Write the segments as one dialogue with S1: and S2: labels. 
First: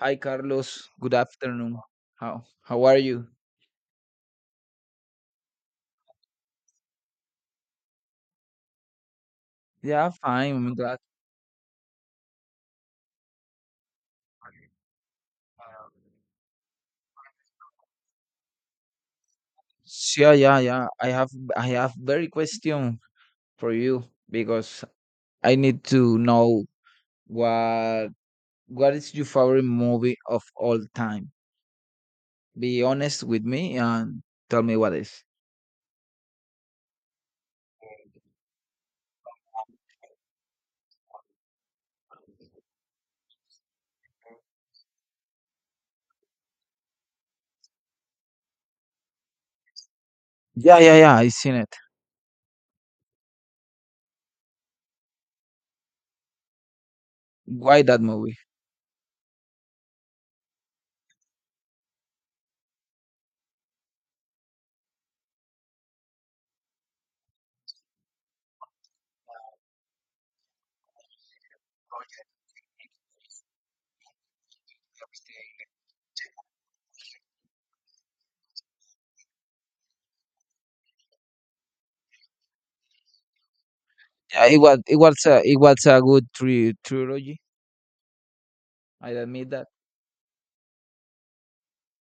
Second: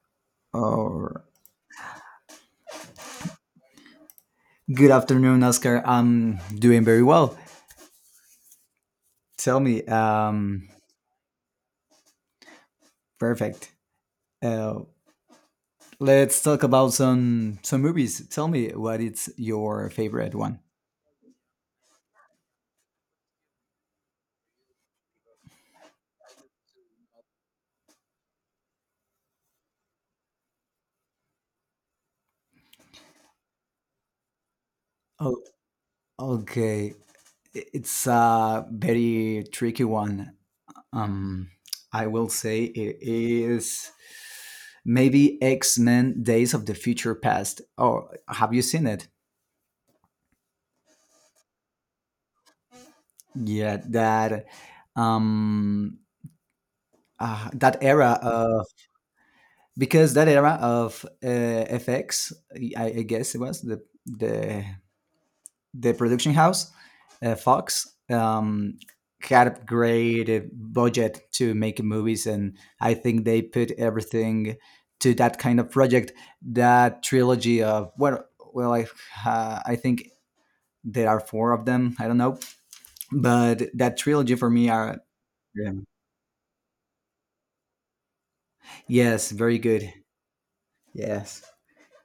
S1: Hi, Carlos. Good
S2: Or
S1: afternoon. How are you?
S2: Good afternoon, Oscar. I'm doing very well. Tell me,
S1: Yeah, fine. I'm glad.
S2: perfect. Uh, let's talk about some movies. Tell me what is your
S1: So,
S2: favorite
S1: yeah, yeah,
S2: one.
S1: yeah. I have very question for you because I need to know what what is your favorite movie of all time? Be honest with me and tell me what is.
S2: Oh, okay. I- It's a very tricky one. Um, I will say it is maybe X Men: Days of the Future Past. Oh, have you seen it?
S1: Yeah, yeah, yeah. I seen it.
S2: Yeah, that um, that
S1: Why that movie?
S2: era. Because that era of FX, I guess it was the the production house, Fox, had a great budget to make movies, and I think they put everything to that kind of project. That trilogy of well, I I think there are four of them. I don't know, but that trilogy
S1: Yeah,
S2: for me are
S1: it
S2: yeah.
S1: was a good trilogy. I
S2: Yes,
S1: admit
S2: very
S1: that.
S2: good. Yes.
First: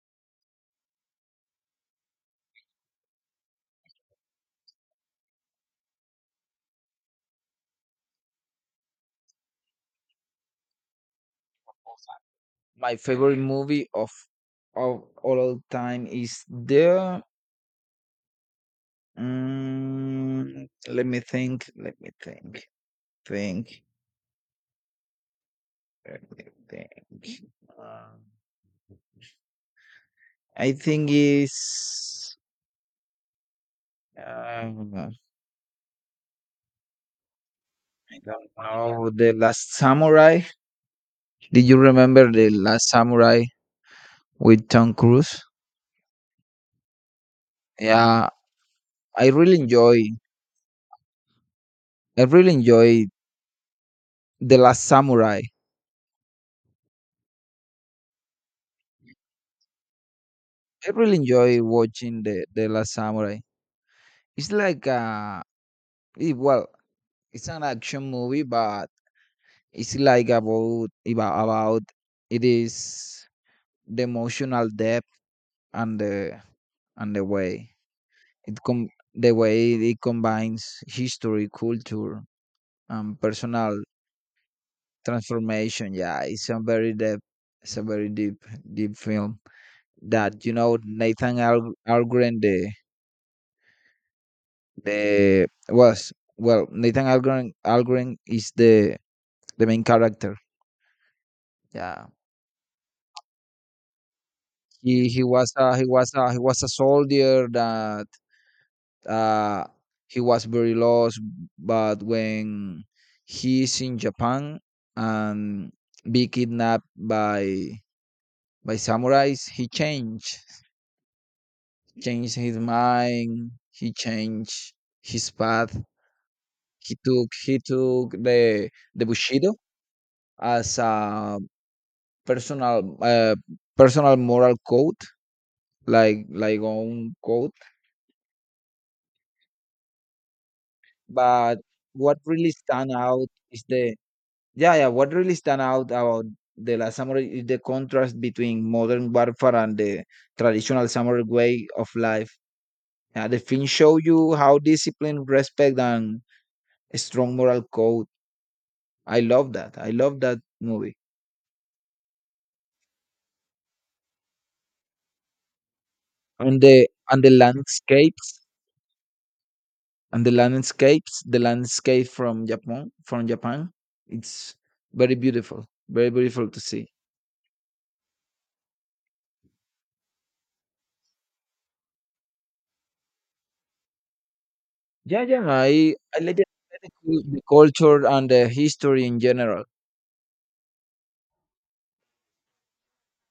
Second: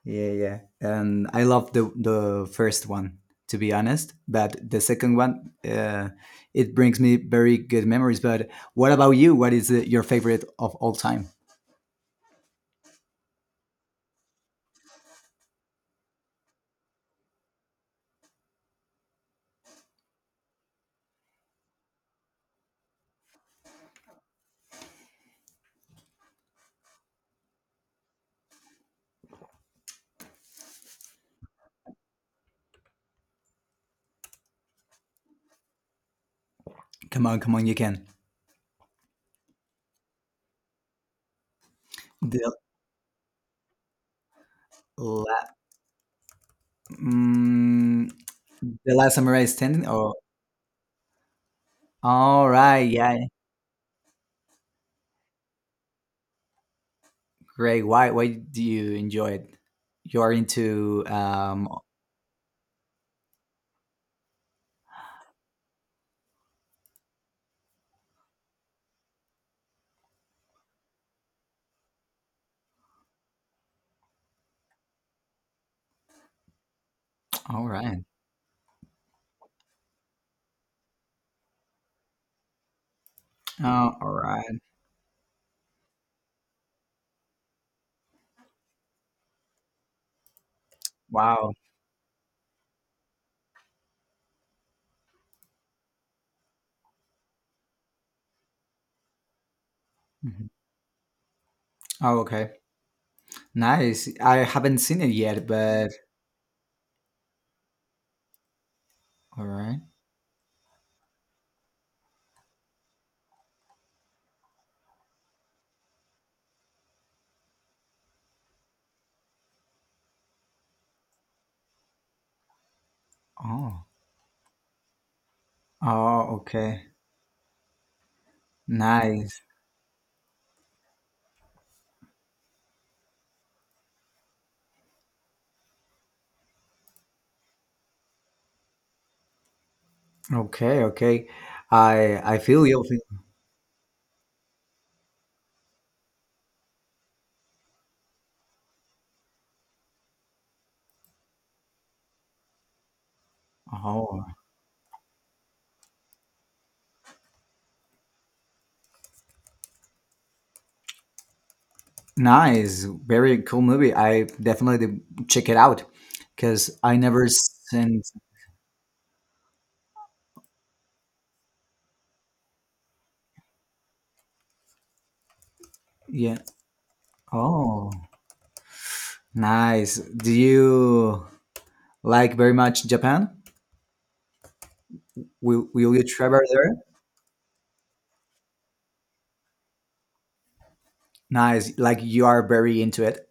S2: Yeah, yeah. And I love the first one to be honest, but the second one it brings me very good memories. But what about you? What is your favorite of all time?
S1: My favorite movie of all time is there. Mm, let me think. Let me think. Think. Let me think. Um, I think is. Um,
S2: Come on, come on, you can.
S1: I don't know. The Last Samurai. Did you remember The
S2: The
S1: Last Samurai with Tom Cruise?
S2: la- mm,
S1: Yeah,
S2: the last
S1: I
S2: samurai
S1: really
S2: standing.
S1: enjoy.
S2: Oh,
S1: I
S2: all
S1: really
S2: right,
S1: enjoy
S2: yeah,
S1: The Last Samurai.
S2: great. Why do you enjoy it? You're
S1: I
S2: into
S1: really enjoy watching The Last Samurai. It's like a It, well, it's an action movie, but it's like about it is the emotional depth and the and the
S2: All
S1: way
S2: right.
S1: it com the way it combines history, culture, and personal
S2: Oh, all right.
S1: transformation. Yeah, it's a very deep, it's a very deep film that Nathan
S2: Wow.
S1: Al- Algren the was well, Nathan Algren is the main character.
S2: Mhm.
S1: Yeah,
S2: Oh, okay. Nice. I haven't seen
S1: he
S2: it
S1: he
S2: yet,
S1: was a, he
S2: but
S1: was a, he was a soldier that
S2: all
S1: uh,
S2: right.
S1: he was very lost, but when he's in Japan and be kidnapped by samurais, he changed his mind,
S2: Oh.
S1: he changed his path.
S2: Oh, okay.
S1: He took the
S2: Nice.
S1: bushido as a personal uh, personal moral code, like own code.
S2: Okay, okay.
S1: But what
S2: I
S1: really
S2: feel you.
S1: stand out is the— yeah, yeah, what really stand out about The Last Samurai is the contrast between modern warfare and the traditional samurai way of life. Yeah, the film show
S2: Oh,
S1: you how discipline, respect, and a strong moral code. I love that. I love that movie.
S2: nice. Very cool movie. I definitely check it out
S1: And
S2: because
S1: the
S2: I
S1: and
S2: never
S1: the
S2: seen.
S1: landscapes the landscape from Japan, it's very
S2: Yeah.
S1: beautiful to see.
S2: Oh, nice. Do you like very much Japan?
S1: Yeah, yeah.
S2: Will
S1: I
S2: you
S1: I like
S2: travel
S1: the,
S2: there?
S1: I like the cul- the culture and the history in general.
S2: Nice. Like you are very into it.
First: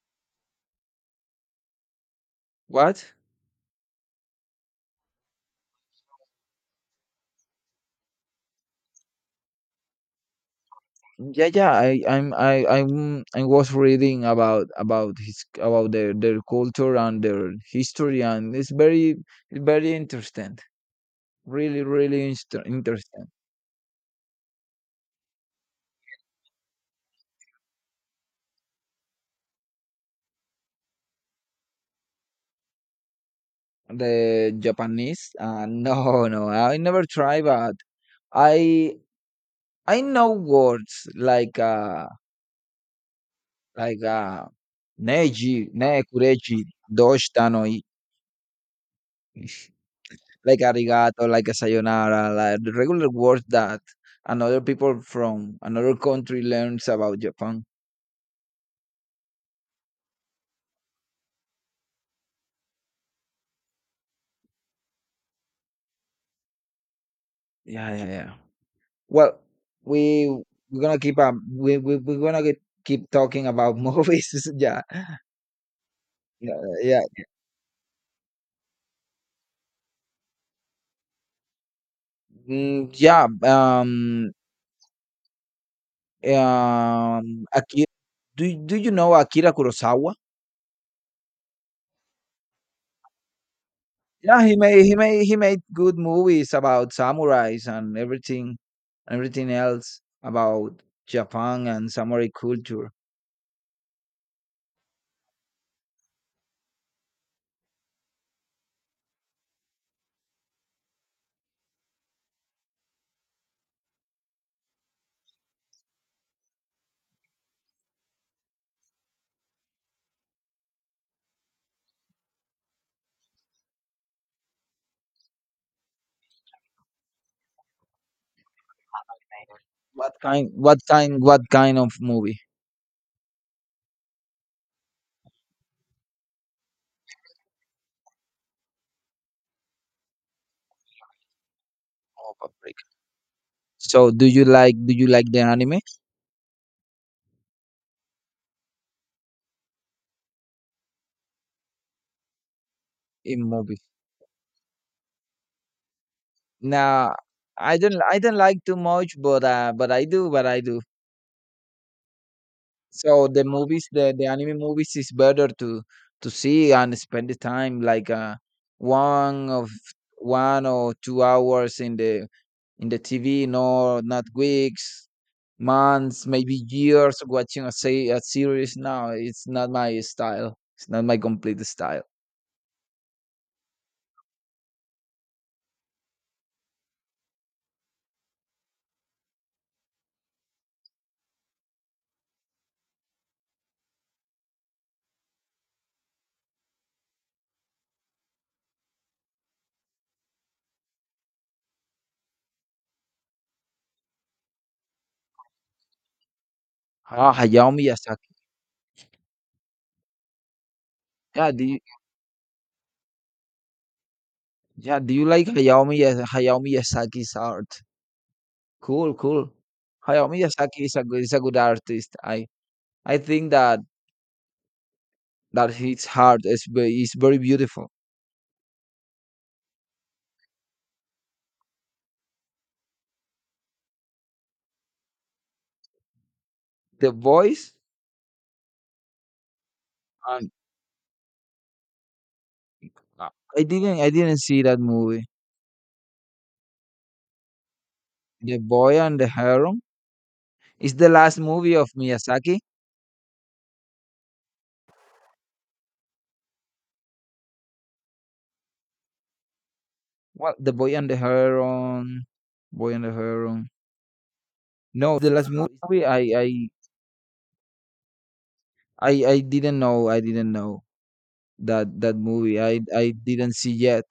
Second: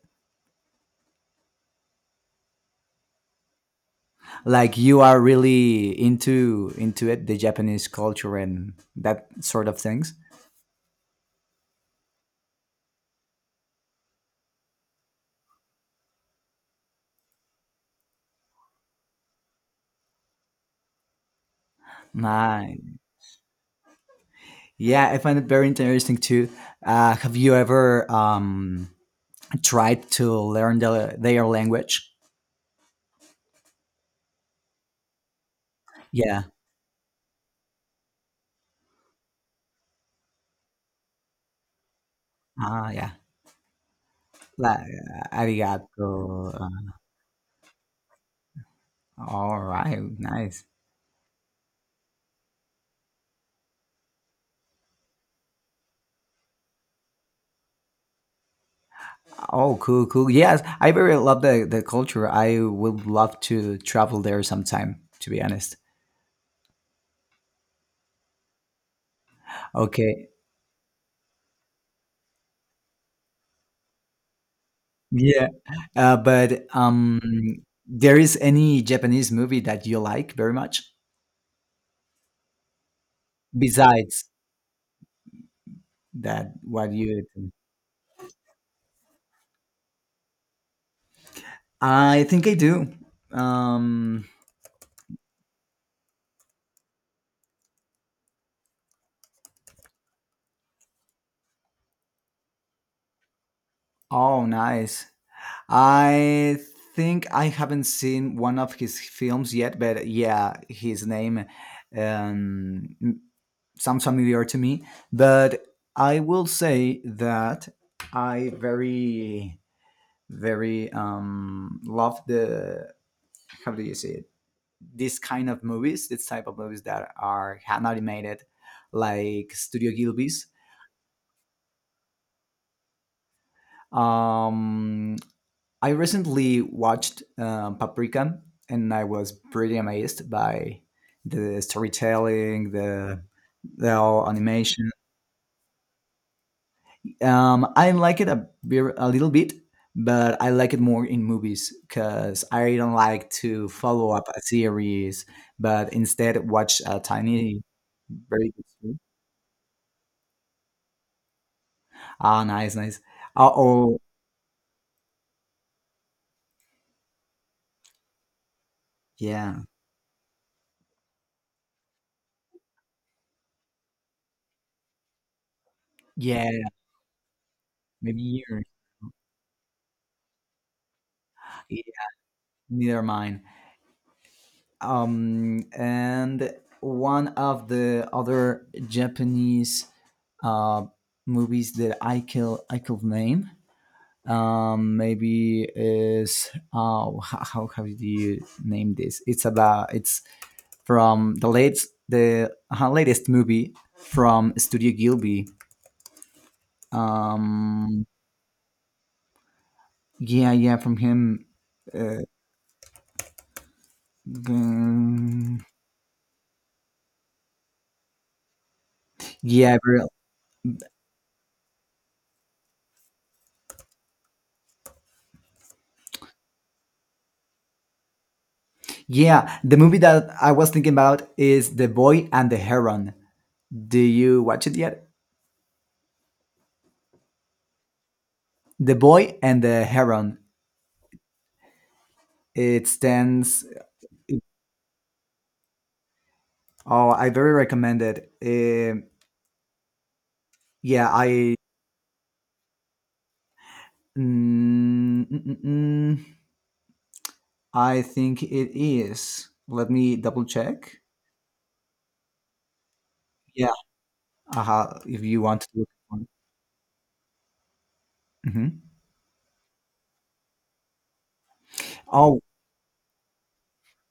S1: What?
S2: Like you are really into it, the Japanese culture and that sort of things.
S1: Yeah, yeah. I was reading about their culture and their history, and it's very interesting. Really, really inter-
S2: Nice.
S1: interesting.
S2: Yeah, I find it very interesting too. Have you ever tried to learn the, their language?
S1: The Japanese? No,
S2: Yeah.
S1: no. I never try, but I I know words like uh
S2: Ah, yeah.
S1: like uh
S2: La,
S1: neji, ne
S2: arigato.
S1: kureji, doshita no I.
S2: All right.
S1: Like
S2: Nice.
S1: arigato, like a sayonara, like the regular words that another people from another country learns about Japan.
S2: Oh, cool, cool. Yes, I very love the culture. I would love to travel there sometime, to be honest.
S1: Yeah, yeah, yeah. Well,
S2: Okay.
S1: we we're gonna keep talking about movies. Yeah,
S2: Yeah.
S1: yeah,
S2: But
S1: yeah.
S2: there is any Japanese movie that you like very much
S1: Mm, yeah.
S2: besides that what you
S1: Akira. Do you know Akira Kurosawa?
S2: I think I do. Um,
S1: Yeah, he made good movies about samurais and everything else about Japan and samurai culture.
S2: oh, nice. I think I haven't seen one of his films yet, but yeah, his name um, sounds familiar to me. But I will say that I very love the how do you say it? This kind of movies, this type of movies that are hand animated, like Studio
S1: What
S2: Gilby's
S1: kind? What kind? What kind of movie?
S2: um I recently watched Paprika, and I was pretty amazed by the
S1: Oh,
S2: storytelling,
S1: Paprika.
S2: the
S1: So do
S2: whole
S1: you like
S2: animation.
S1: do you like the anime
S2: I like it a, bit- a little bit, but I like it more in movies because I don't like
S1: in
S2: to
S1: movies?
S2: follow up a series, but instead watch a
S1: Nah,
S2: tiny,
S1: I don't
S2: very good
S1: like too
S2: story.
S1: much, but I do, but I do.
S2: Ah, nice, nice.
S1: So the
S2: Uh
S1: movies,
S2: oh,
S1: the anime movies is better to see and spend the time one
S2: yeah,
S1: of 1 or 2 hours in the TV, no, not weeks, months,
S2: yeah,
S1: maybe years watching a
S2: maybe yours.
S1: series. No, it's not my style. It's not my complete
S2: Yeah,
S1: style.
S2: neither mine. And one of the other Japanese uh, movies that I can I could name maybe is oh, how do you name this? It's about it's from the late the latest movie from Studio Gilby.
S1: Ah, Hayao
S2: Um,
S1: Miyazaki.
S2: yeah, yeah, from him.
S1: Yeah, do you
S2: Uh,
S1: yeah, do you like
S2: um,
S1: Hayao Miyazaki's art? Cool, cool.
S2: yeah, very
S1: Hayao Miyazaki is a good artist. I think that his art is very beautiful.
S2: Yeah, the movie that I was thinking about is The Boy and the Heron. Do you watch it yet?
S1: The boys
S2: The Boy and the Heron.
S1: and
S2: It
S1: uh, I
S2: stands.
S1: didn't I didn't see that movie.
S2: Oh, I very recommend it.
S1: The Boy and the Heron is
S2: Yeah,
S1: the last
S2: I.
S1: movie of Miyazaki.
S2: Mm, mm, mm, mm, I think it is. Let me double
S1: What The Boy
S2: check.
S1: and the Heron, Boy and the Heron.
S2: Yeah. Uh-huh,
S1: No,
S2: if
S1: the
S2: you
S1: last
S2: want to look.
S1: movie I I
S2: Hmm
S1: I I didn't know. I didn't know that
S2: Oh,
S1: movie. I didn't see yet,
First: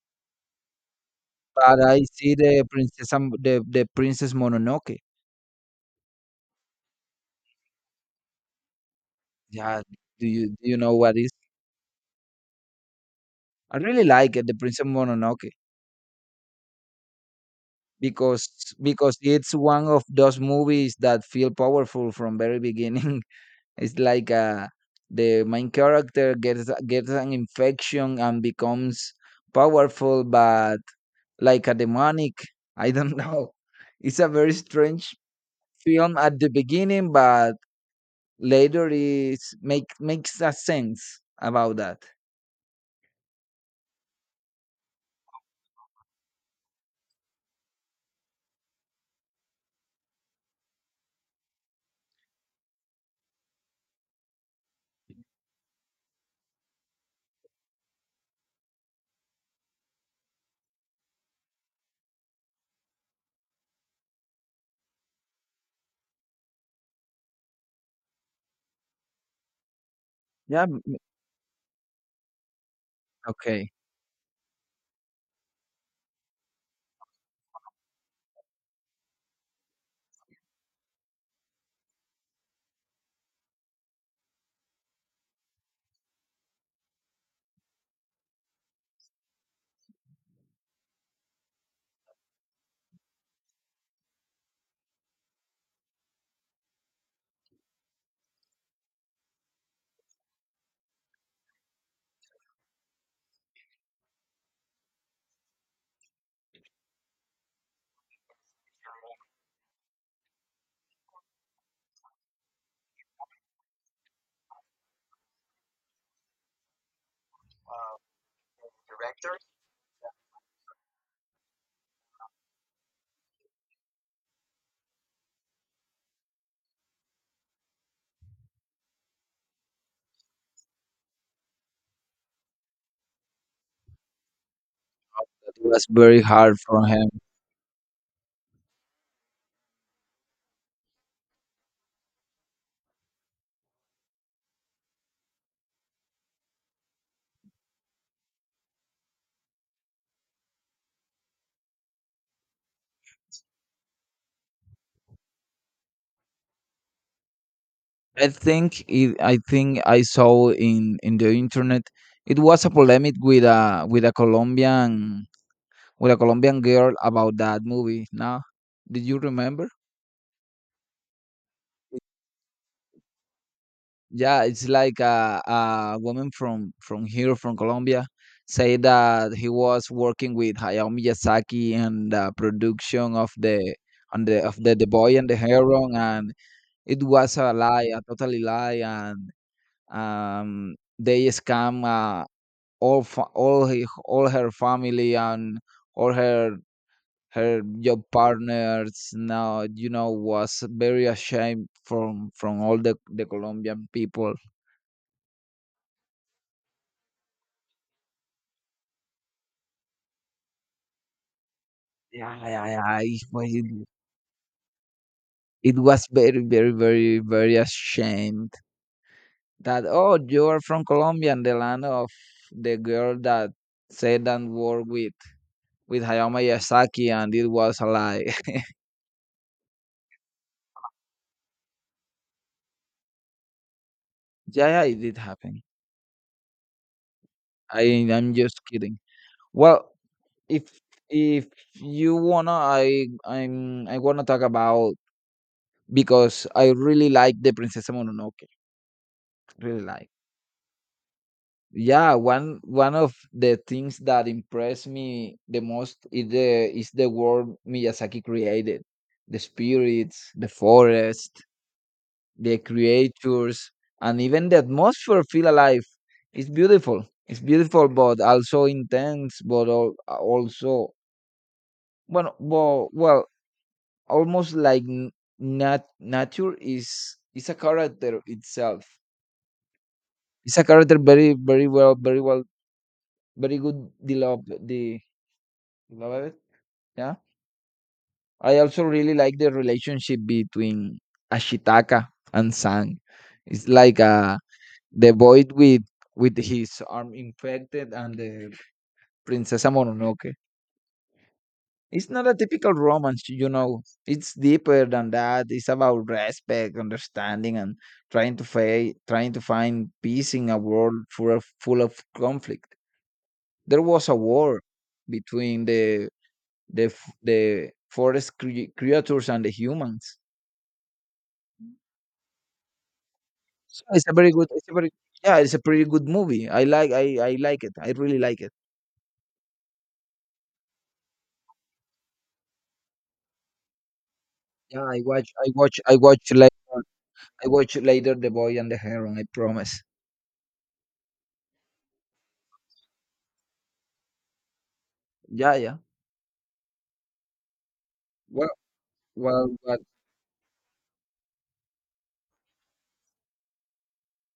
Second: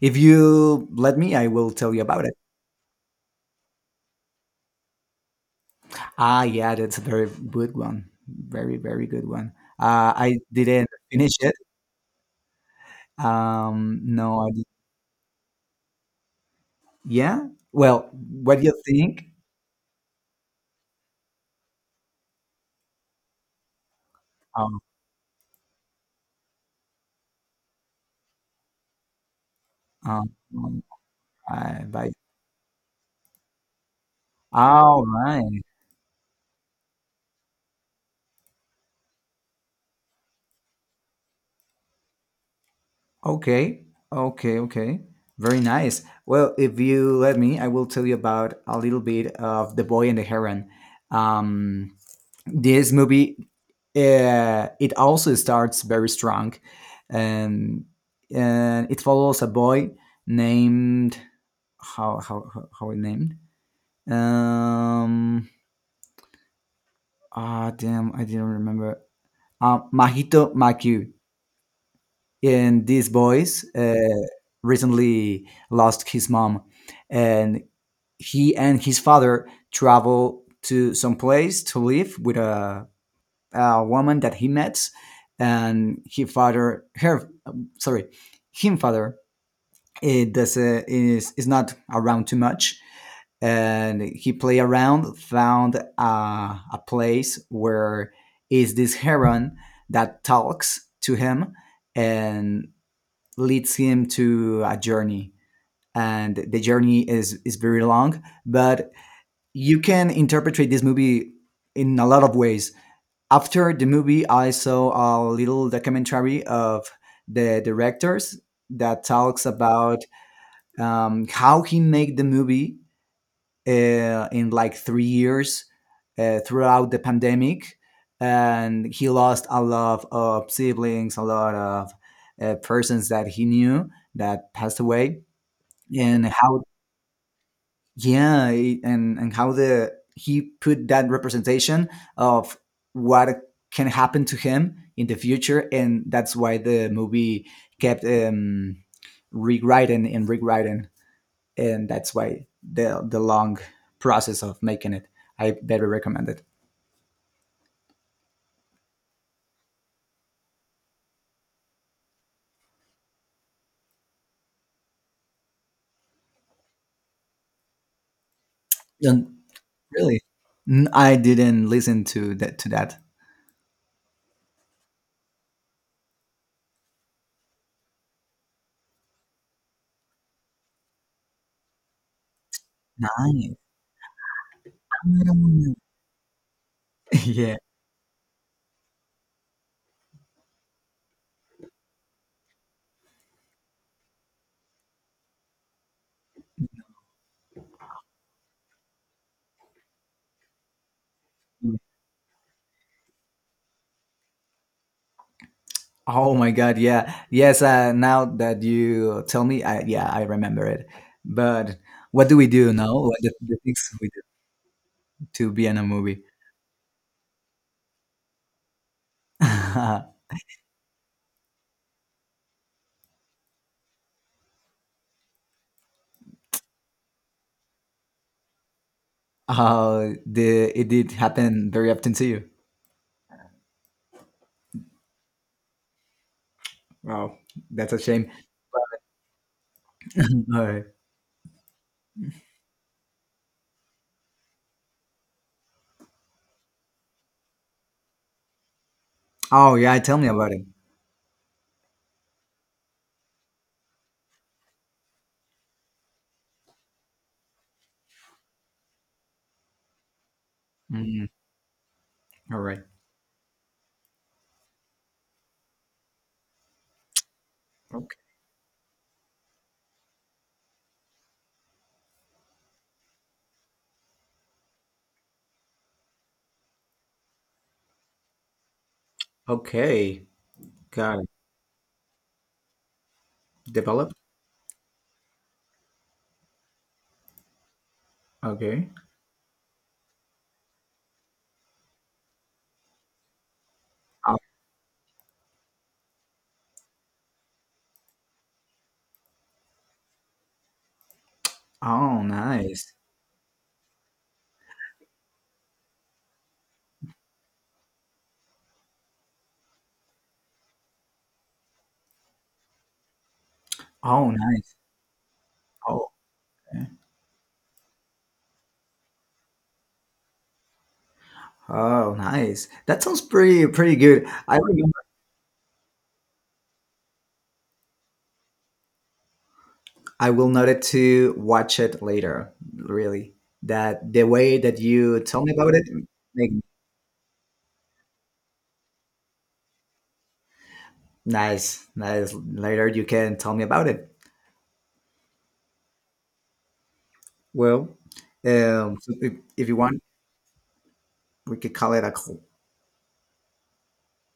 S2: if you let me, I will
S1: but
S2: tell
S1: I
S2: you about it.
S1: see the Princess Mononoke.
S2: Ah, yeah, that's a very good one. Very, very good one.
S1: Yeah, do
S2: I
S1: you do you
S2: didn't
S1: know what is?
S2: finish it.
S1: I really like
S2: No,
S1: it,
S2: I
S1: the
S2: did.
S1: Princess Mononoke,
S2: Yeah. Well,
S1: because
S2: what do you
S1: because
S2: think?
S1: it's one of those movies that feel powerful from very beginning. It's like
S2: Um,
S1: the main character gets an infection and becomes powerful,
S2: um,
S1: but
S2: um,
S1: like a
S2: I, by,
S1: demonic. I don't know. It's a very
S2: all
S1: strange
S2: right.
S1: film at the beginning, but later is makes a sense about that.
S2: Okay. Okay. Okay. Very nice. Well, if you let me, I will tell you about a little bit of The Boy and the Heron. Um, This movie, it also starts very strong. Um, and it follows a boy named how, how it named um ah damn I didn't remember Mahito
S1: Yeah.
S2: Maku and this boys
S1: Okay.
S2: recently lost his mom and he and his father travel to some place to live with a woman that he met, and he father her sorry, him father it does is not around too much, and he play around found a place where is this heron that talks to him and leads him to a journey and the journey is very long but you can interpret this movie in a lot of ways after the movie, I saw a little documentary of the directors that talks about how he made the movie in like 3 years throughout the pandemic, and he lost a lot of siblings, a lot of persons that he knew that passed away,
S1: It was very
S2: and
S1: hard
S2: how
S1: for him.
S2: yeah it- and how the he put that representation of what can happen to him in the future and that's why the movie kept rewriting and rewriting and that's why the long process of making it I better recommend it
S1: I think I saw in the internet it was a polemic with a Colombian girl about that movie. Now, did you
S2: and
S1: remember?
S2: really N- I didn't listen to that
S1: Yeah, it's like a woman from here from Colombia say that he was working with Hayao Miyazaki and the production of
S2: nice
S1: the on the of the Boy and the Heron, and it was a
S2: yeah
S1: lie, a totally lie, and they scam, all her family and all her job partners. Now, was very ashamed from all the Colombian people.
S2: Oh my God, yeah. Yes, now that you tell me, yeah, I remember it. But what do
S1: Yeah,
S2: we
S1: yeah,
S2: do now?
S1: yeah.
S2: What
S1: It
S2: the
S1: was,
S2: things we do to be
S1: it
S2: in a
S1: was
S2: movie?
S1: very, very, very, very ashamed that, oh, you are from Colombia and the land of the girl that said and worked with Hayao Miyazaki, and it was a lie.
S2: How the it did happen very often to you.
S1: Yeah, yeah, it did happen.
S2: Wow, that's a
S1: I
S2: shame.
S1: I'm just kidding. Well,
S2: All
S1: if
S2: right.
S1: if you wanna, I I'm I wanna talk about because I really like the Princess Mononoke.
S2: Oh
S1: Really
S2: yeah,
S1: like.
S2: tell me about it.
S1: Yeah, one of the things that impressed me the most is the world Miyazaki created, the spirits, the
S2: Mm,
S1: forest, the
S2: all right.
S1: creatures, and even the atmosphere feel alive. It's beautiful, it's beautiful,
S2: Okay.
S1: but also intense, but also, well, well, well, almost like nature is a character itself.
S2: Okay.
S1: It's a character
S2: Got it.
S1: very, very well, very well, very good
S2: Developed.
S1: developed. Love it. Yeah. I also
S2: Okay.
S1: really like the relationship between Ashitaka and Sang. It's like
S2: Oh,
S1: the boy with his arm infected and the Princess Mononoke. It's
S2: oh,
S1: not a typical
S2: nice.
S1: romance, you know. It's deeper than that. It's about respect, understanding, and trying to find peace in a world full of conflict. There was a
S2: Oh,
S1: war
S2: nice.
S1: between the
S2: Oh,
S1: the
S2: okay.
S1: f- the forest creatures and the humans.
S2: Oh, nice. That sounds pretty
S1: So
S2: pretty
S1: it's a
S2: good.
S1: very good,
S2: I
S1: it's a very
S2: remember
S1: yeah, it's a pretty good movie. I like it. I really like it.
S2: I will note it to watch it later. Really, that the way that
S1: Yeah, I
S2: you
S1: watch,
S2: tell
S1: I
S2: me about
S1: watch,
S2: it,
S1: I watch later,
S2: make,
S1: I watch later The Boy and the Heron. I promise.
S2: nice, nice. Later, you can tell me about it.
S1: Yeah, yeah.
S2: Well,
S1: Well,
S2: so
S1: well,
S2: if you
S1: what,
S2: want, we could call it a call.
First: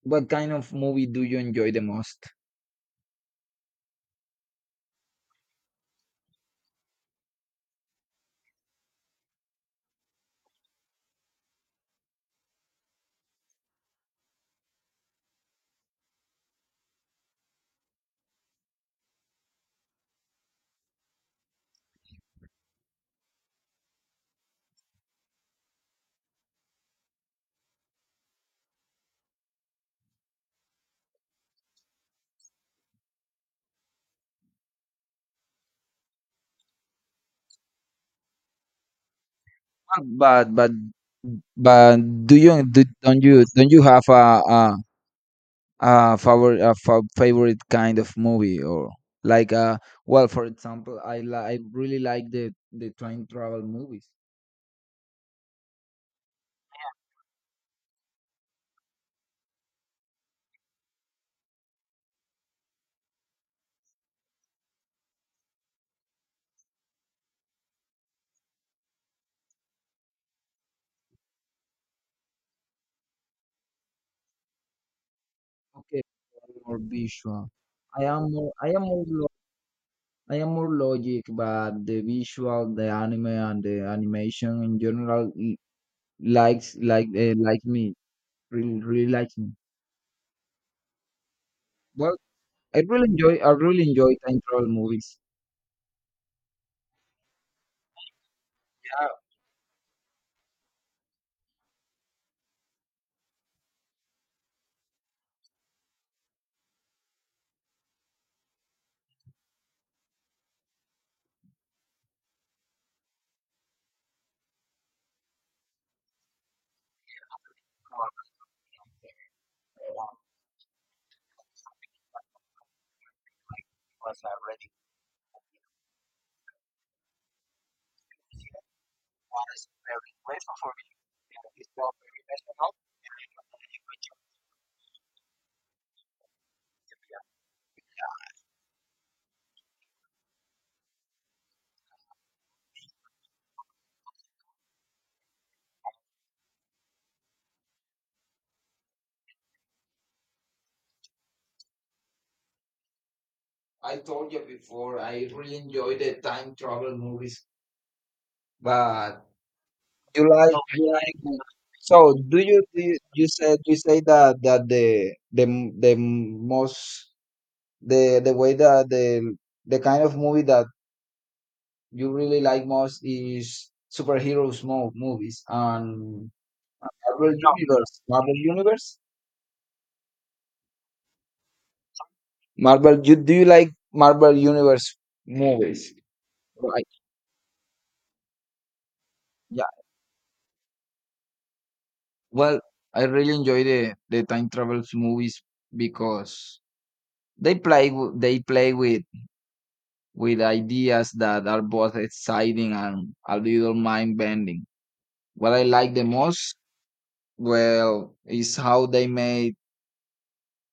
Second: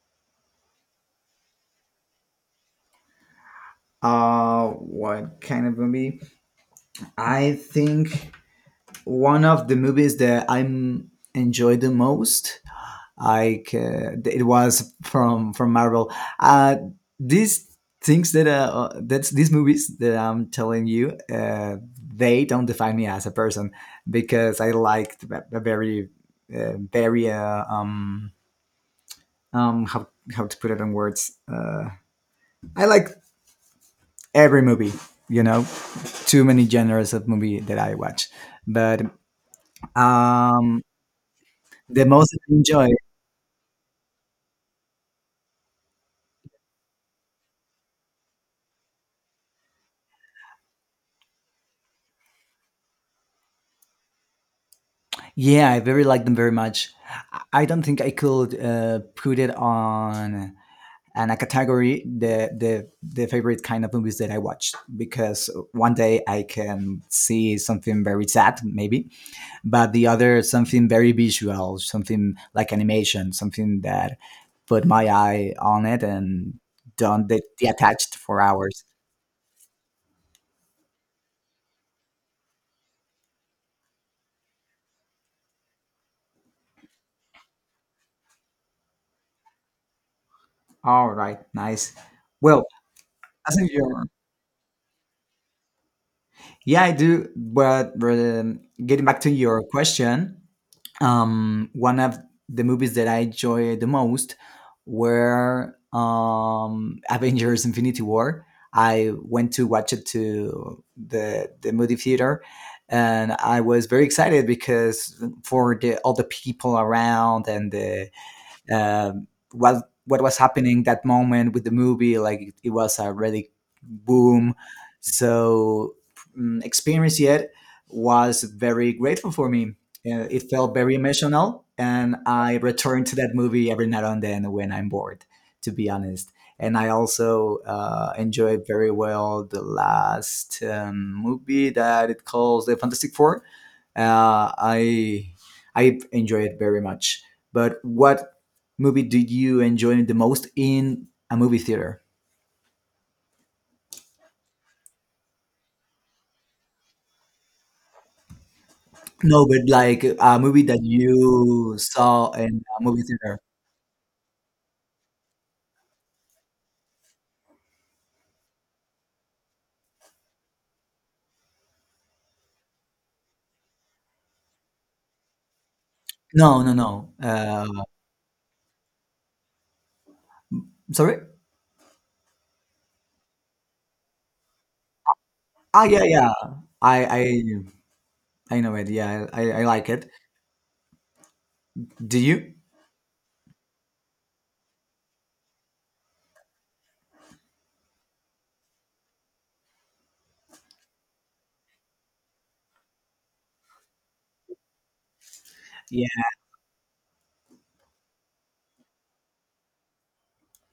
S1: what kind of movie do you enjoy the most?
S2: What kind of movie? I think one of the movies that I'm enjoy the most like it was from Marvel. Uh, these things that that's these movies that I'm telling you, they don't define me as a person because I liked a very uh, very uh, um um how how to put it in words. I like every movie, you know, too many genres of movie that I watch, but
S1: Well, But, but,
S2: um
S1: but
S2: the most
S1: do
S2: I
S1: you
S2: enjoy
S1: don't you have a favorite kind of movie, or like well, for example, I really like the time travel movies?
S2: Yeah, I very like them very much. I don't think I could put it on a category the favorite kind of movies that I watched because one day I can see something very sad maybe, but the other something very visual, something like animation, something that put my eye on it
S1: Okay,
S2: and
S1: more
S2: don't de-
S1: visual. I
S2: detached
S1: am
S2: for
S1: more I am
S2: hours.
S1: more lo I am more logic, but the visual, the anime, and the animation in general like me, really really likes me.
S2: All right, nice.
S1: Well,
S2: Well,
S1: I really enjoy I
S2: as in
S1: really
S2: your
S1: enjoy time travel movies.
S2: Yeah, I do. But getting
S1: Yeah,
S2: back to your question, one of the movies that I enjoyed the most were Avengers: Infinity War. I went to watch it to the movie theater, and I was very excited because for the all the people around and the um, what was happening that moment with the movie like it was a really boom so experience yet was very grateful for me It felt very emotional and I return to that movie every now and then when I'm bored to be honest, and I also enjoyed very well the last movie that it calls the fantastic four uh, I I enjoy it very much. But what movie did you enjoy the most in a movie theater?
S1: I told you before, I really enjoy the time travel movies, but
S2: No, but like
S1: you
S2: a
S1: like.
S2: movie
S1: Okay,
S2: that
S1: you like.
S2: you
S1: So
S2: saw
S1: do
S2: in
S1: you,
S2: a movie
S1: you
S2: theater.
S1: said you say that the most, the way that the kind of movie that you really like most is superheroes movies and
S2: No, no, no.
S1: Marvel Universe. Marvel Universe.
S2: Sorry.
S1: Marvel. You do you like Marvel Universe
S2: Ah,
S1: movies?
S2: yeah, yeah.
S1: Right.
S2: I I know it. Yeah, I
S1: Yeah.
S2: like it. Do you?
S1: Well, I really enjoy the time travels movies because they play with ideas that are both exciting and a little mind bending. What I like the
S2: Yeah.
S1: most, well, is how they made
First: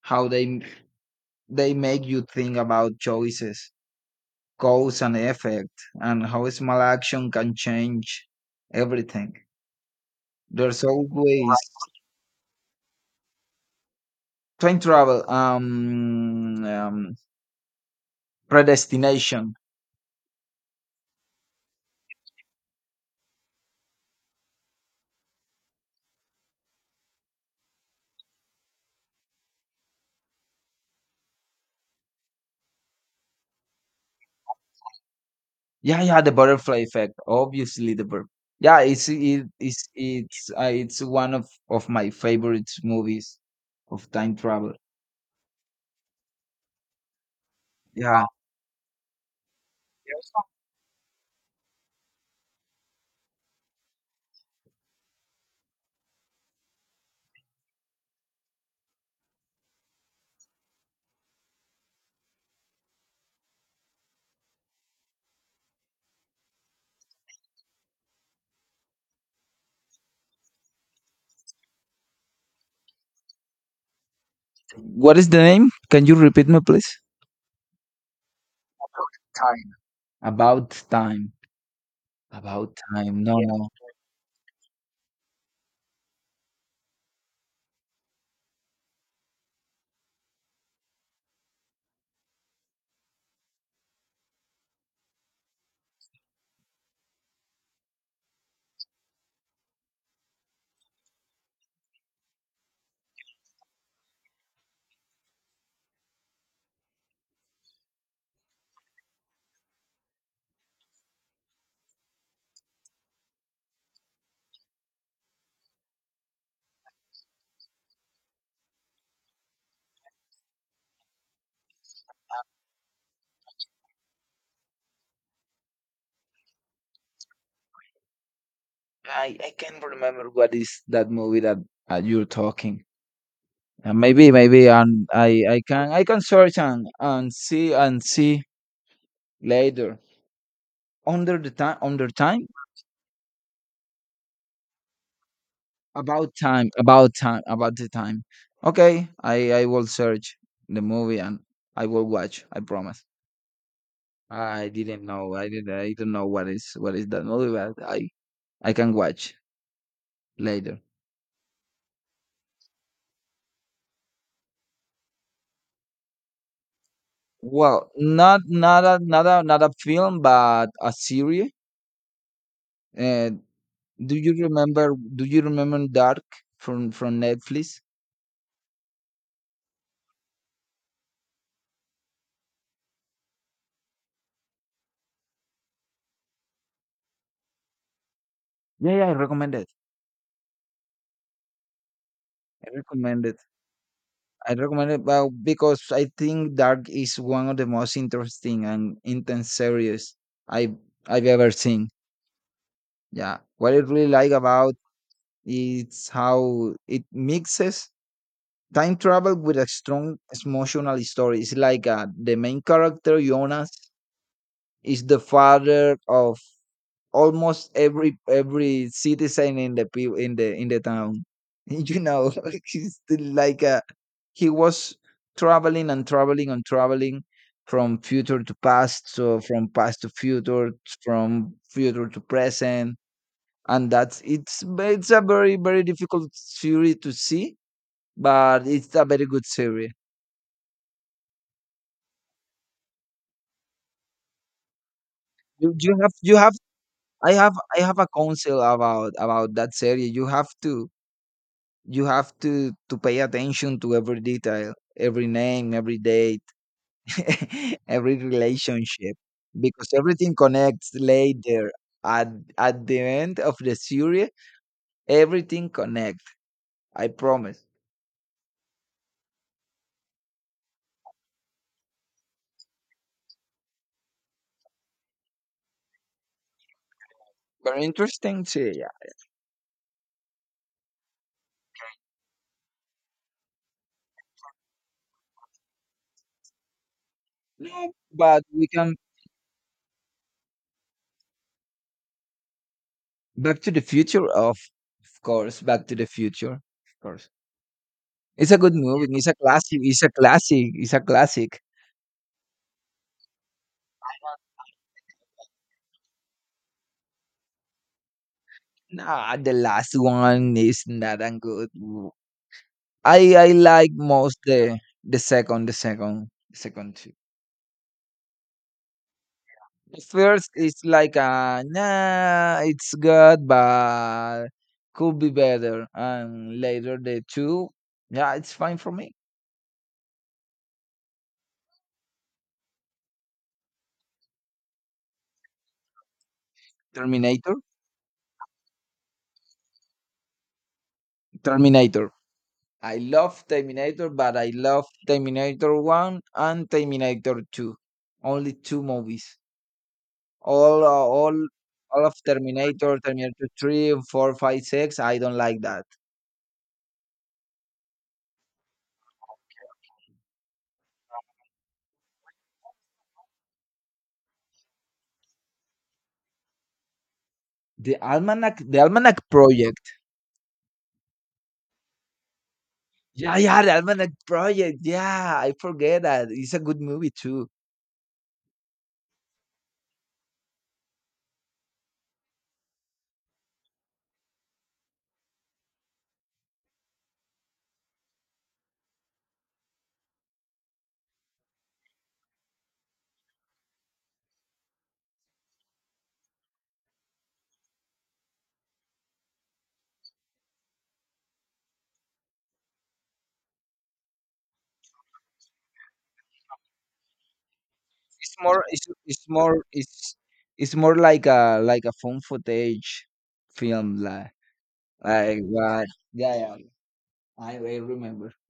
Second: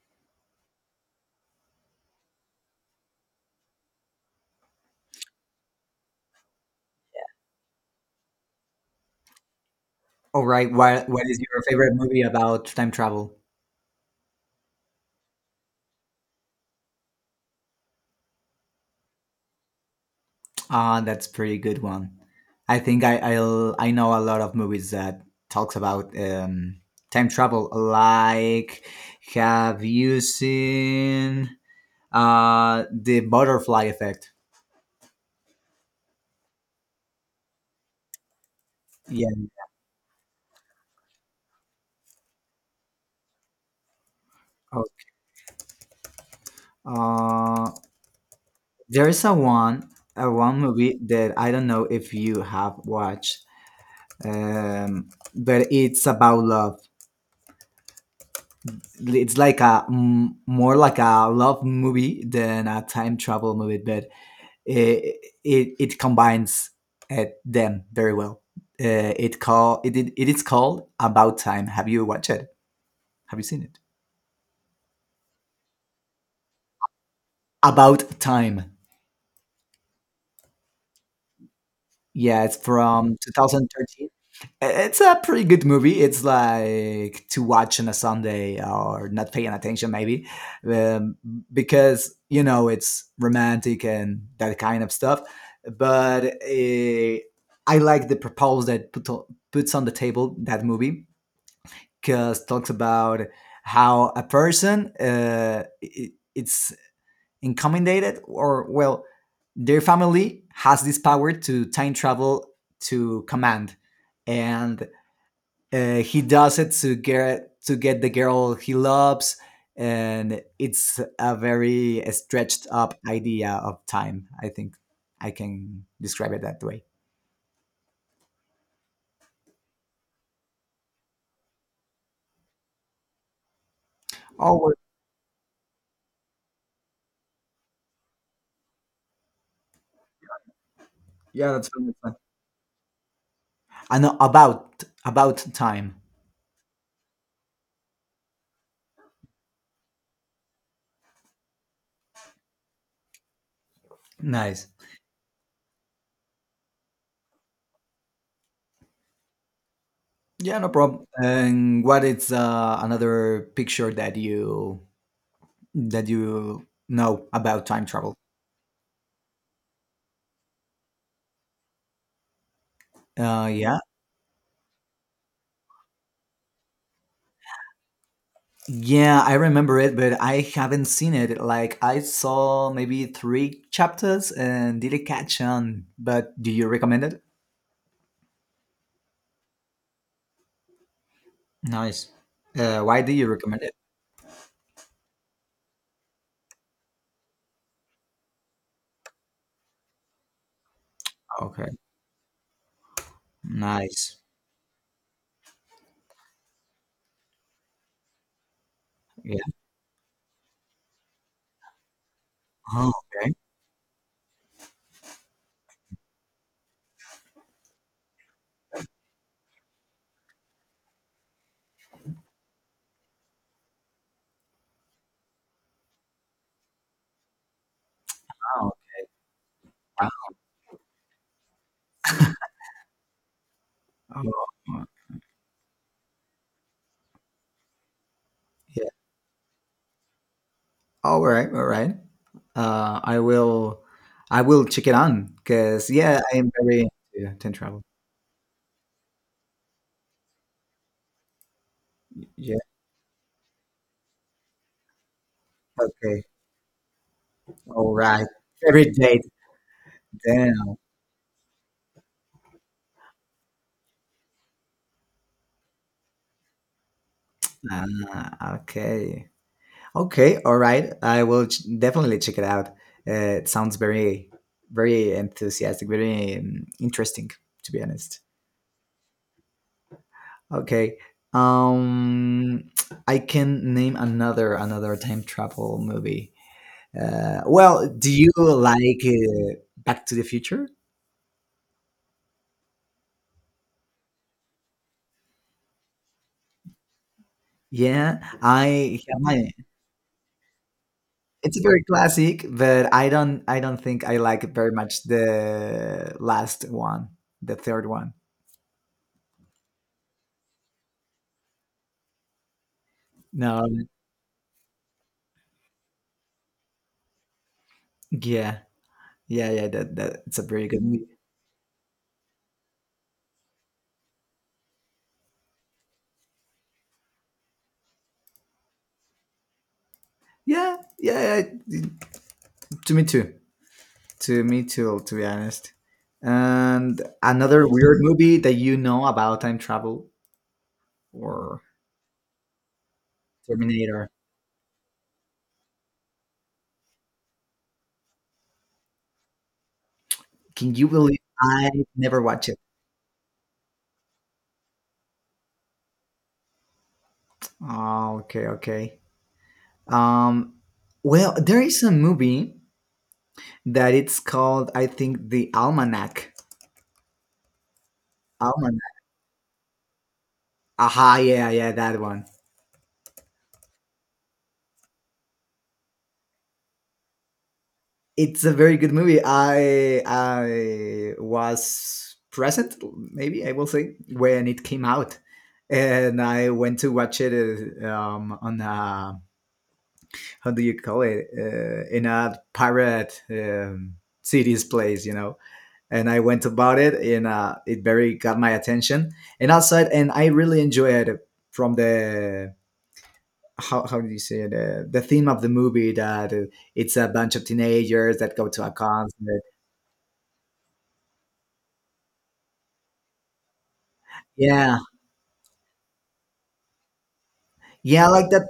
S1: how they they make you think about choices, cause and effect, and how small action can change everything.
S2: All right.
S1: There's
S2: What is
S1: always
S2: your favorite movie about time travel?
S1: time travel, predestination.
S2: Ah, that's pretty good one. I think I know a lot of movies that talks about time travel. Like, have you seen the Butterfly Effect?
S1: Yeah, yeah, the butterfly effect. Obviously, the yeah, it's
S2: Yeah.
S1: it, it's one of my favorite movies of time travel.
S2: Oh, Uh,
S1: Yeah,
S2: there is a one movie that I don't know if you have watched, um, but it's about love. It's like a more like a love movie than a time travel movie, but it it combines them very well. It it is called About Time. Have you watched it? Have you seen it?
S1: what is the name? Can you repeat me, please?
S2: About Time.
S1: About time. About time.
S2: Yeah, it's
S1: About
S2: from
S1: Time. No, yeah, no.
S2: 2013. It's a pretty good movie. It's like to watch on a Sunday or not paying attention, maybe, um, because you know it's romantic and that kind of stuff. But I like the proposal that put on, puts on the table that movie podcast talks about how a person it's incommoded or well their family has this power to time travel to command and he does it to get the girl he loves and it's a very stretched up idea of time I think I can describe it that way
S1: I can't remember what is that movie that you're talking. Uh, maybe
S2: oh
S1: maybe
S2: well,
S1: and I can search and see later. Under the
S2: yeah that's
S1: time,
S2: fun, that's
S1: under
S2: fun.
S1: time,
S2: And about time
S1: about time, about time, about the time. Okay, I will search the movie and I will watch. I promise.
S2: nice.
S1: I didn't know. I didn't. I don't know what is that movie, but I can watch
S2: Yeah, no
S1: later.
S2: problem. And what is another picture that you know about time
S1: Well,
S2: travel?
S1: not a film, but a series. And
S2: Uh, yeah,
S1: do you remember? Do you remember Dark from Netflix?
S2: yeah, I remember it, but I haven't seen it. Like I saw maybe three chapters and didn't catch on. But do you recommend it?
S1: Yeah, yeah, I recommend it.
S2: Nice.
S1: I
S2: Why do
S1: recommend
S2: you
S1: it.
S2: recommend it?
S1: I recommend it. Well, because I think Dark is one of the most interesting and intense series I've I've ever
S2: Okay.
S1: seen. Yeah, what I really
S2: Nice.
S1: like about it's how it mixes time travel
S2: Yeah.
S1: with a strong emotional story. It's like the main
S2: Oh,
S1: character
S2: okay.
S1: Jonas is the father of almost every citizen in the people in the town. You know, he's the- like a, he was traveling and traveling and traveling from future to
S2: Oh,
S1: past, so from past
S2: wow.
S1: to future, from future to present, and that's it's
S2: Oh,
S1: ve- it's a very very difficult theory to see, but
S2: yeah.
S1: it's a very good theory.
S2: All right. All right. Uh, I will, I will check it on
S1: You,
S2: because yeah, I
S1: you
S2: am
S1: have
S2: very
S1: I
S2: into time
S1: have
S2: travel.
S1: a counsel about that series. You have to you have
S2: Yeah.
S1: to to pay attention to every detail, every name, every
S2: Okay.
S1: date,
S2: All
S1: every
S2: right. Every
S1: relationship,
S2: day.
S1: because everything
S2: Damn.
S1: connects later. at at the end of the series, everything connects. I promise.
S2: Ah, okay. Okay. All right. Definitely check it out. Uh, it sounds very enthusiastic, very interesting, to be
S1: Very
S2: honest.
S1: interesting series.
S2: Okay. Um, I can name another time travel movie. Well,
S1: No,
S2: do you
S1: but we can.
S2: like Back to the Future?
S1: Back to the Future? Of course, Back to the Future, of course.
S2: Yeah,
S1: It's a good
S2: I
S1: movie,
S2: yeah,
S1: it's a
S2: my
S1: classic, it's a classic, it's a
S2: it's
S1: classic.
S2: very classic, but I don't think I like very much the last one, the third one.
S1: Nah, the last one is not that good. I
S2: No,
S1: like most the second, the second, the second two.
S2: yeah, yeah. That
S1: The
S2: that it's a
S1: first
S2: very
S1: is
S2: good movie.
S1: like nah, it's good, but could be better. And later the two, yeah, it's fine for me.
S2: Yeah, yeah, yeah. To me too. To me too. To be honest. And
S1: Terminator,
S2: another weird movie that you know about time travel or
S1: Terminator. I love Terminator,
S2: Terminator.
S1: but I love Terminator one and Terminator two. Only two movies.
S2: Can
S1: All uh,
S2: you believe
S1: all
S2: I
S1: all of
S2: never watch it?
S1: Terminator, Terminator three, four, five, six. I don't like that.
S2: Oh, okay, okay. Um, well, there is a movie that it's called I think the Almanac.
S1: The Almanac, The
S2: Almanac.
S1: Almanac Project.
S2: Aha, yeah, yeah, yeah, that one.
S1: Yeah, yeah, The Almanac Project. Yeah, I forget that. It's a good movie too.
S2: It's a very good movie. I was present, maybe I will say, when it came out, and I went to watch it on a how do you call it in a pirate city's place, you know. And I went about it, and it very got my attention. And outside, and I really enjoyed it from the how do you say it? The theme of the movie that it's a bunch of teenagers
S1: It's
S2: that go to
S1: more
S2: a
S1: it's it's
S2: concert.
S1: more it's it's more like a phone footage film, like
S2: Yeah,
S1: like what. Yeah, yeah. I
S2: yeah, I like
S1: remember.
S2: that.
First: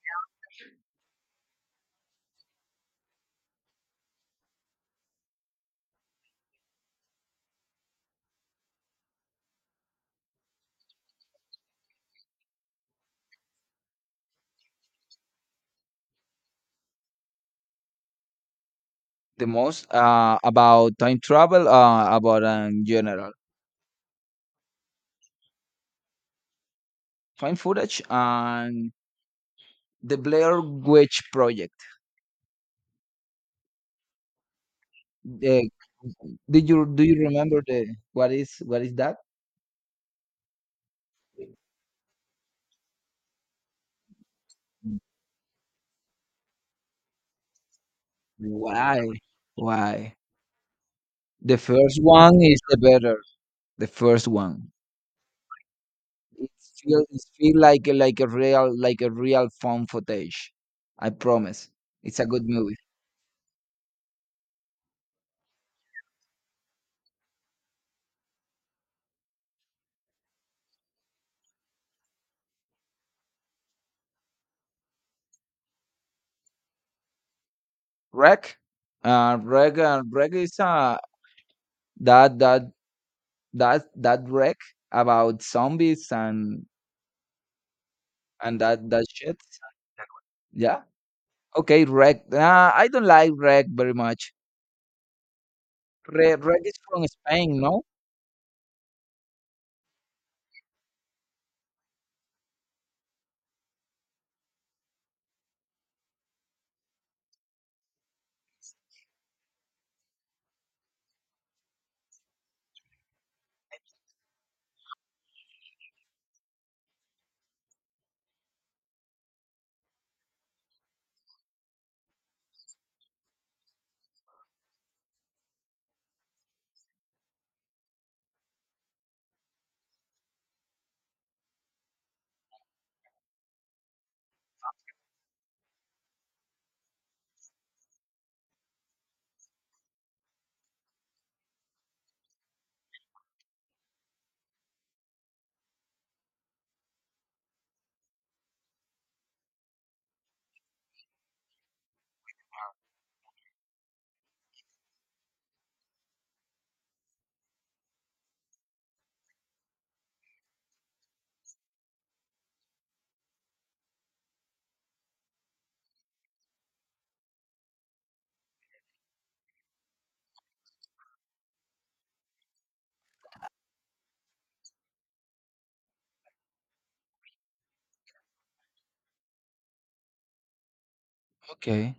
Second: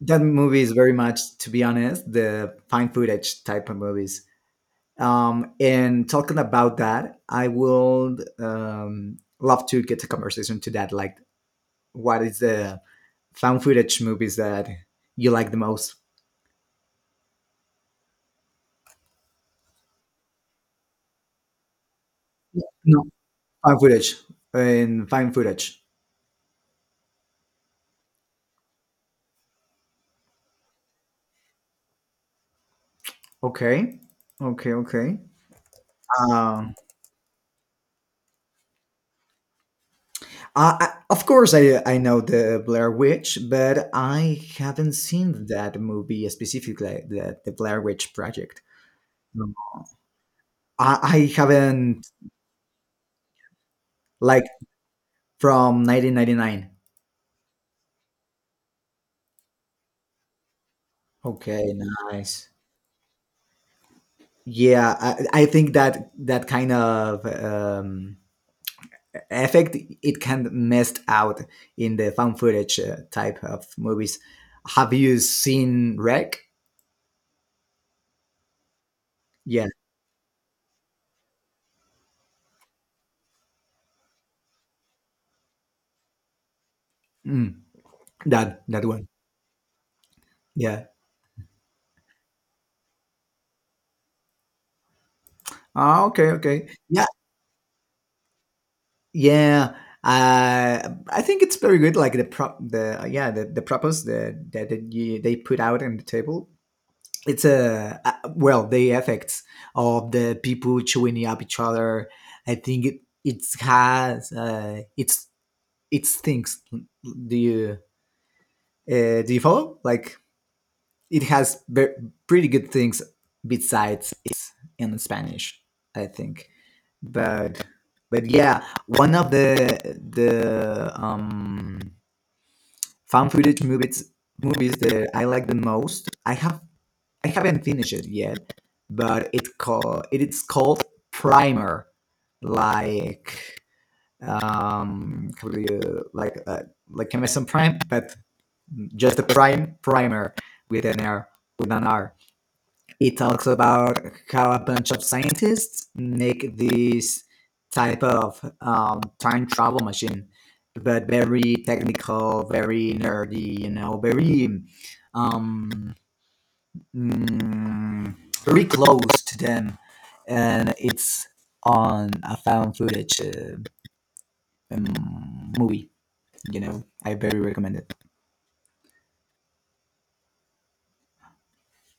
S2: That movie is very much, to be honest, the fine footage type of movies. And talking about that, I will love to get a conversation to that. Like, what is the found footage movies that you like the most?
S1: The most, about time travel, about, in
S2: No,
S1: general.
S2: found footage and fine footage.
S1: Fine footage and the Blair Witch Project.
S2: Okay, okay, okay.
S1: The, did
S2: Um,
S1: you do you remember the what is that?
S2: of course, I know the Blair Witch, but I haven't seen that movie specifically, the Blair Witch Project.
S1: Why?
S2: No.
S1: Why?
S2: I
S1: The first
S2: haven't
S1: one is the better. The first
S2: like
S1: one.
S2: from
S1: It
S2: 1999.
S1: it feel like a real phone footage. I promise.
S2: Okay,
S1: It's a good
S2: nice.
S1: movie.
S2: Yeah, I think that that kind of effect it can messed out in the found footage type of movies. Have you seen Wreck?
S1: Wreck.
S2: Yeah,
S1: Wreck. Wreck is that that that Wreck about zombies and
S2: mm,
S1: and
S2: that
S1: that
S2: that
S1: that
S2: one.
S1: shit. Yeah.
S2: Yeah.
S1: Okay. Wreck. I don't like Wreck very much.
S2: Ah, okay,
S1: Wreck
S2: okay.
S1: is from
S2: Yeah,
S1: Spain, no?
S2: yeah, I think it's very good. Like the yeah, that that you, they put out on the table. It's a well, the effects of the people chewing up each other. I think it has it's things. Do you do you follow? Like it has ve- pretty good things besides it's in Spanish, I think. But but yeah, one of the the um found footage movies that I like the most. I haven't finished it yet, but it is called Primer, like how do like Amazon Prime, but just a primer with an R with an R he talks about how a bunch of scientists make this type of time travel machine, but very technical, very nerdy, you know, very um, mm, very close to them, and it's on a found footage movie. You know, I very recommend it.
S1: Okay.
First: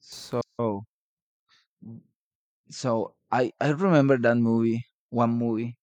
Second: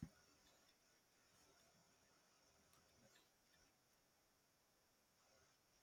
S1: So. So I remember that movie, one movie,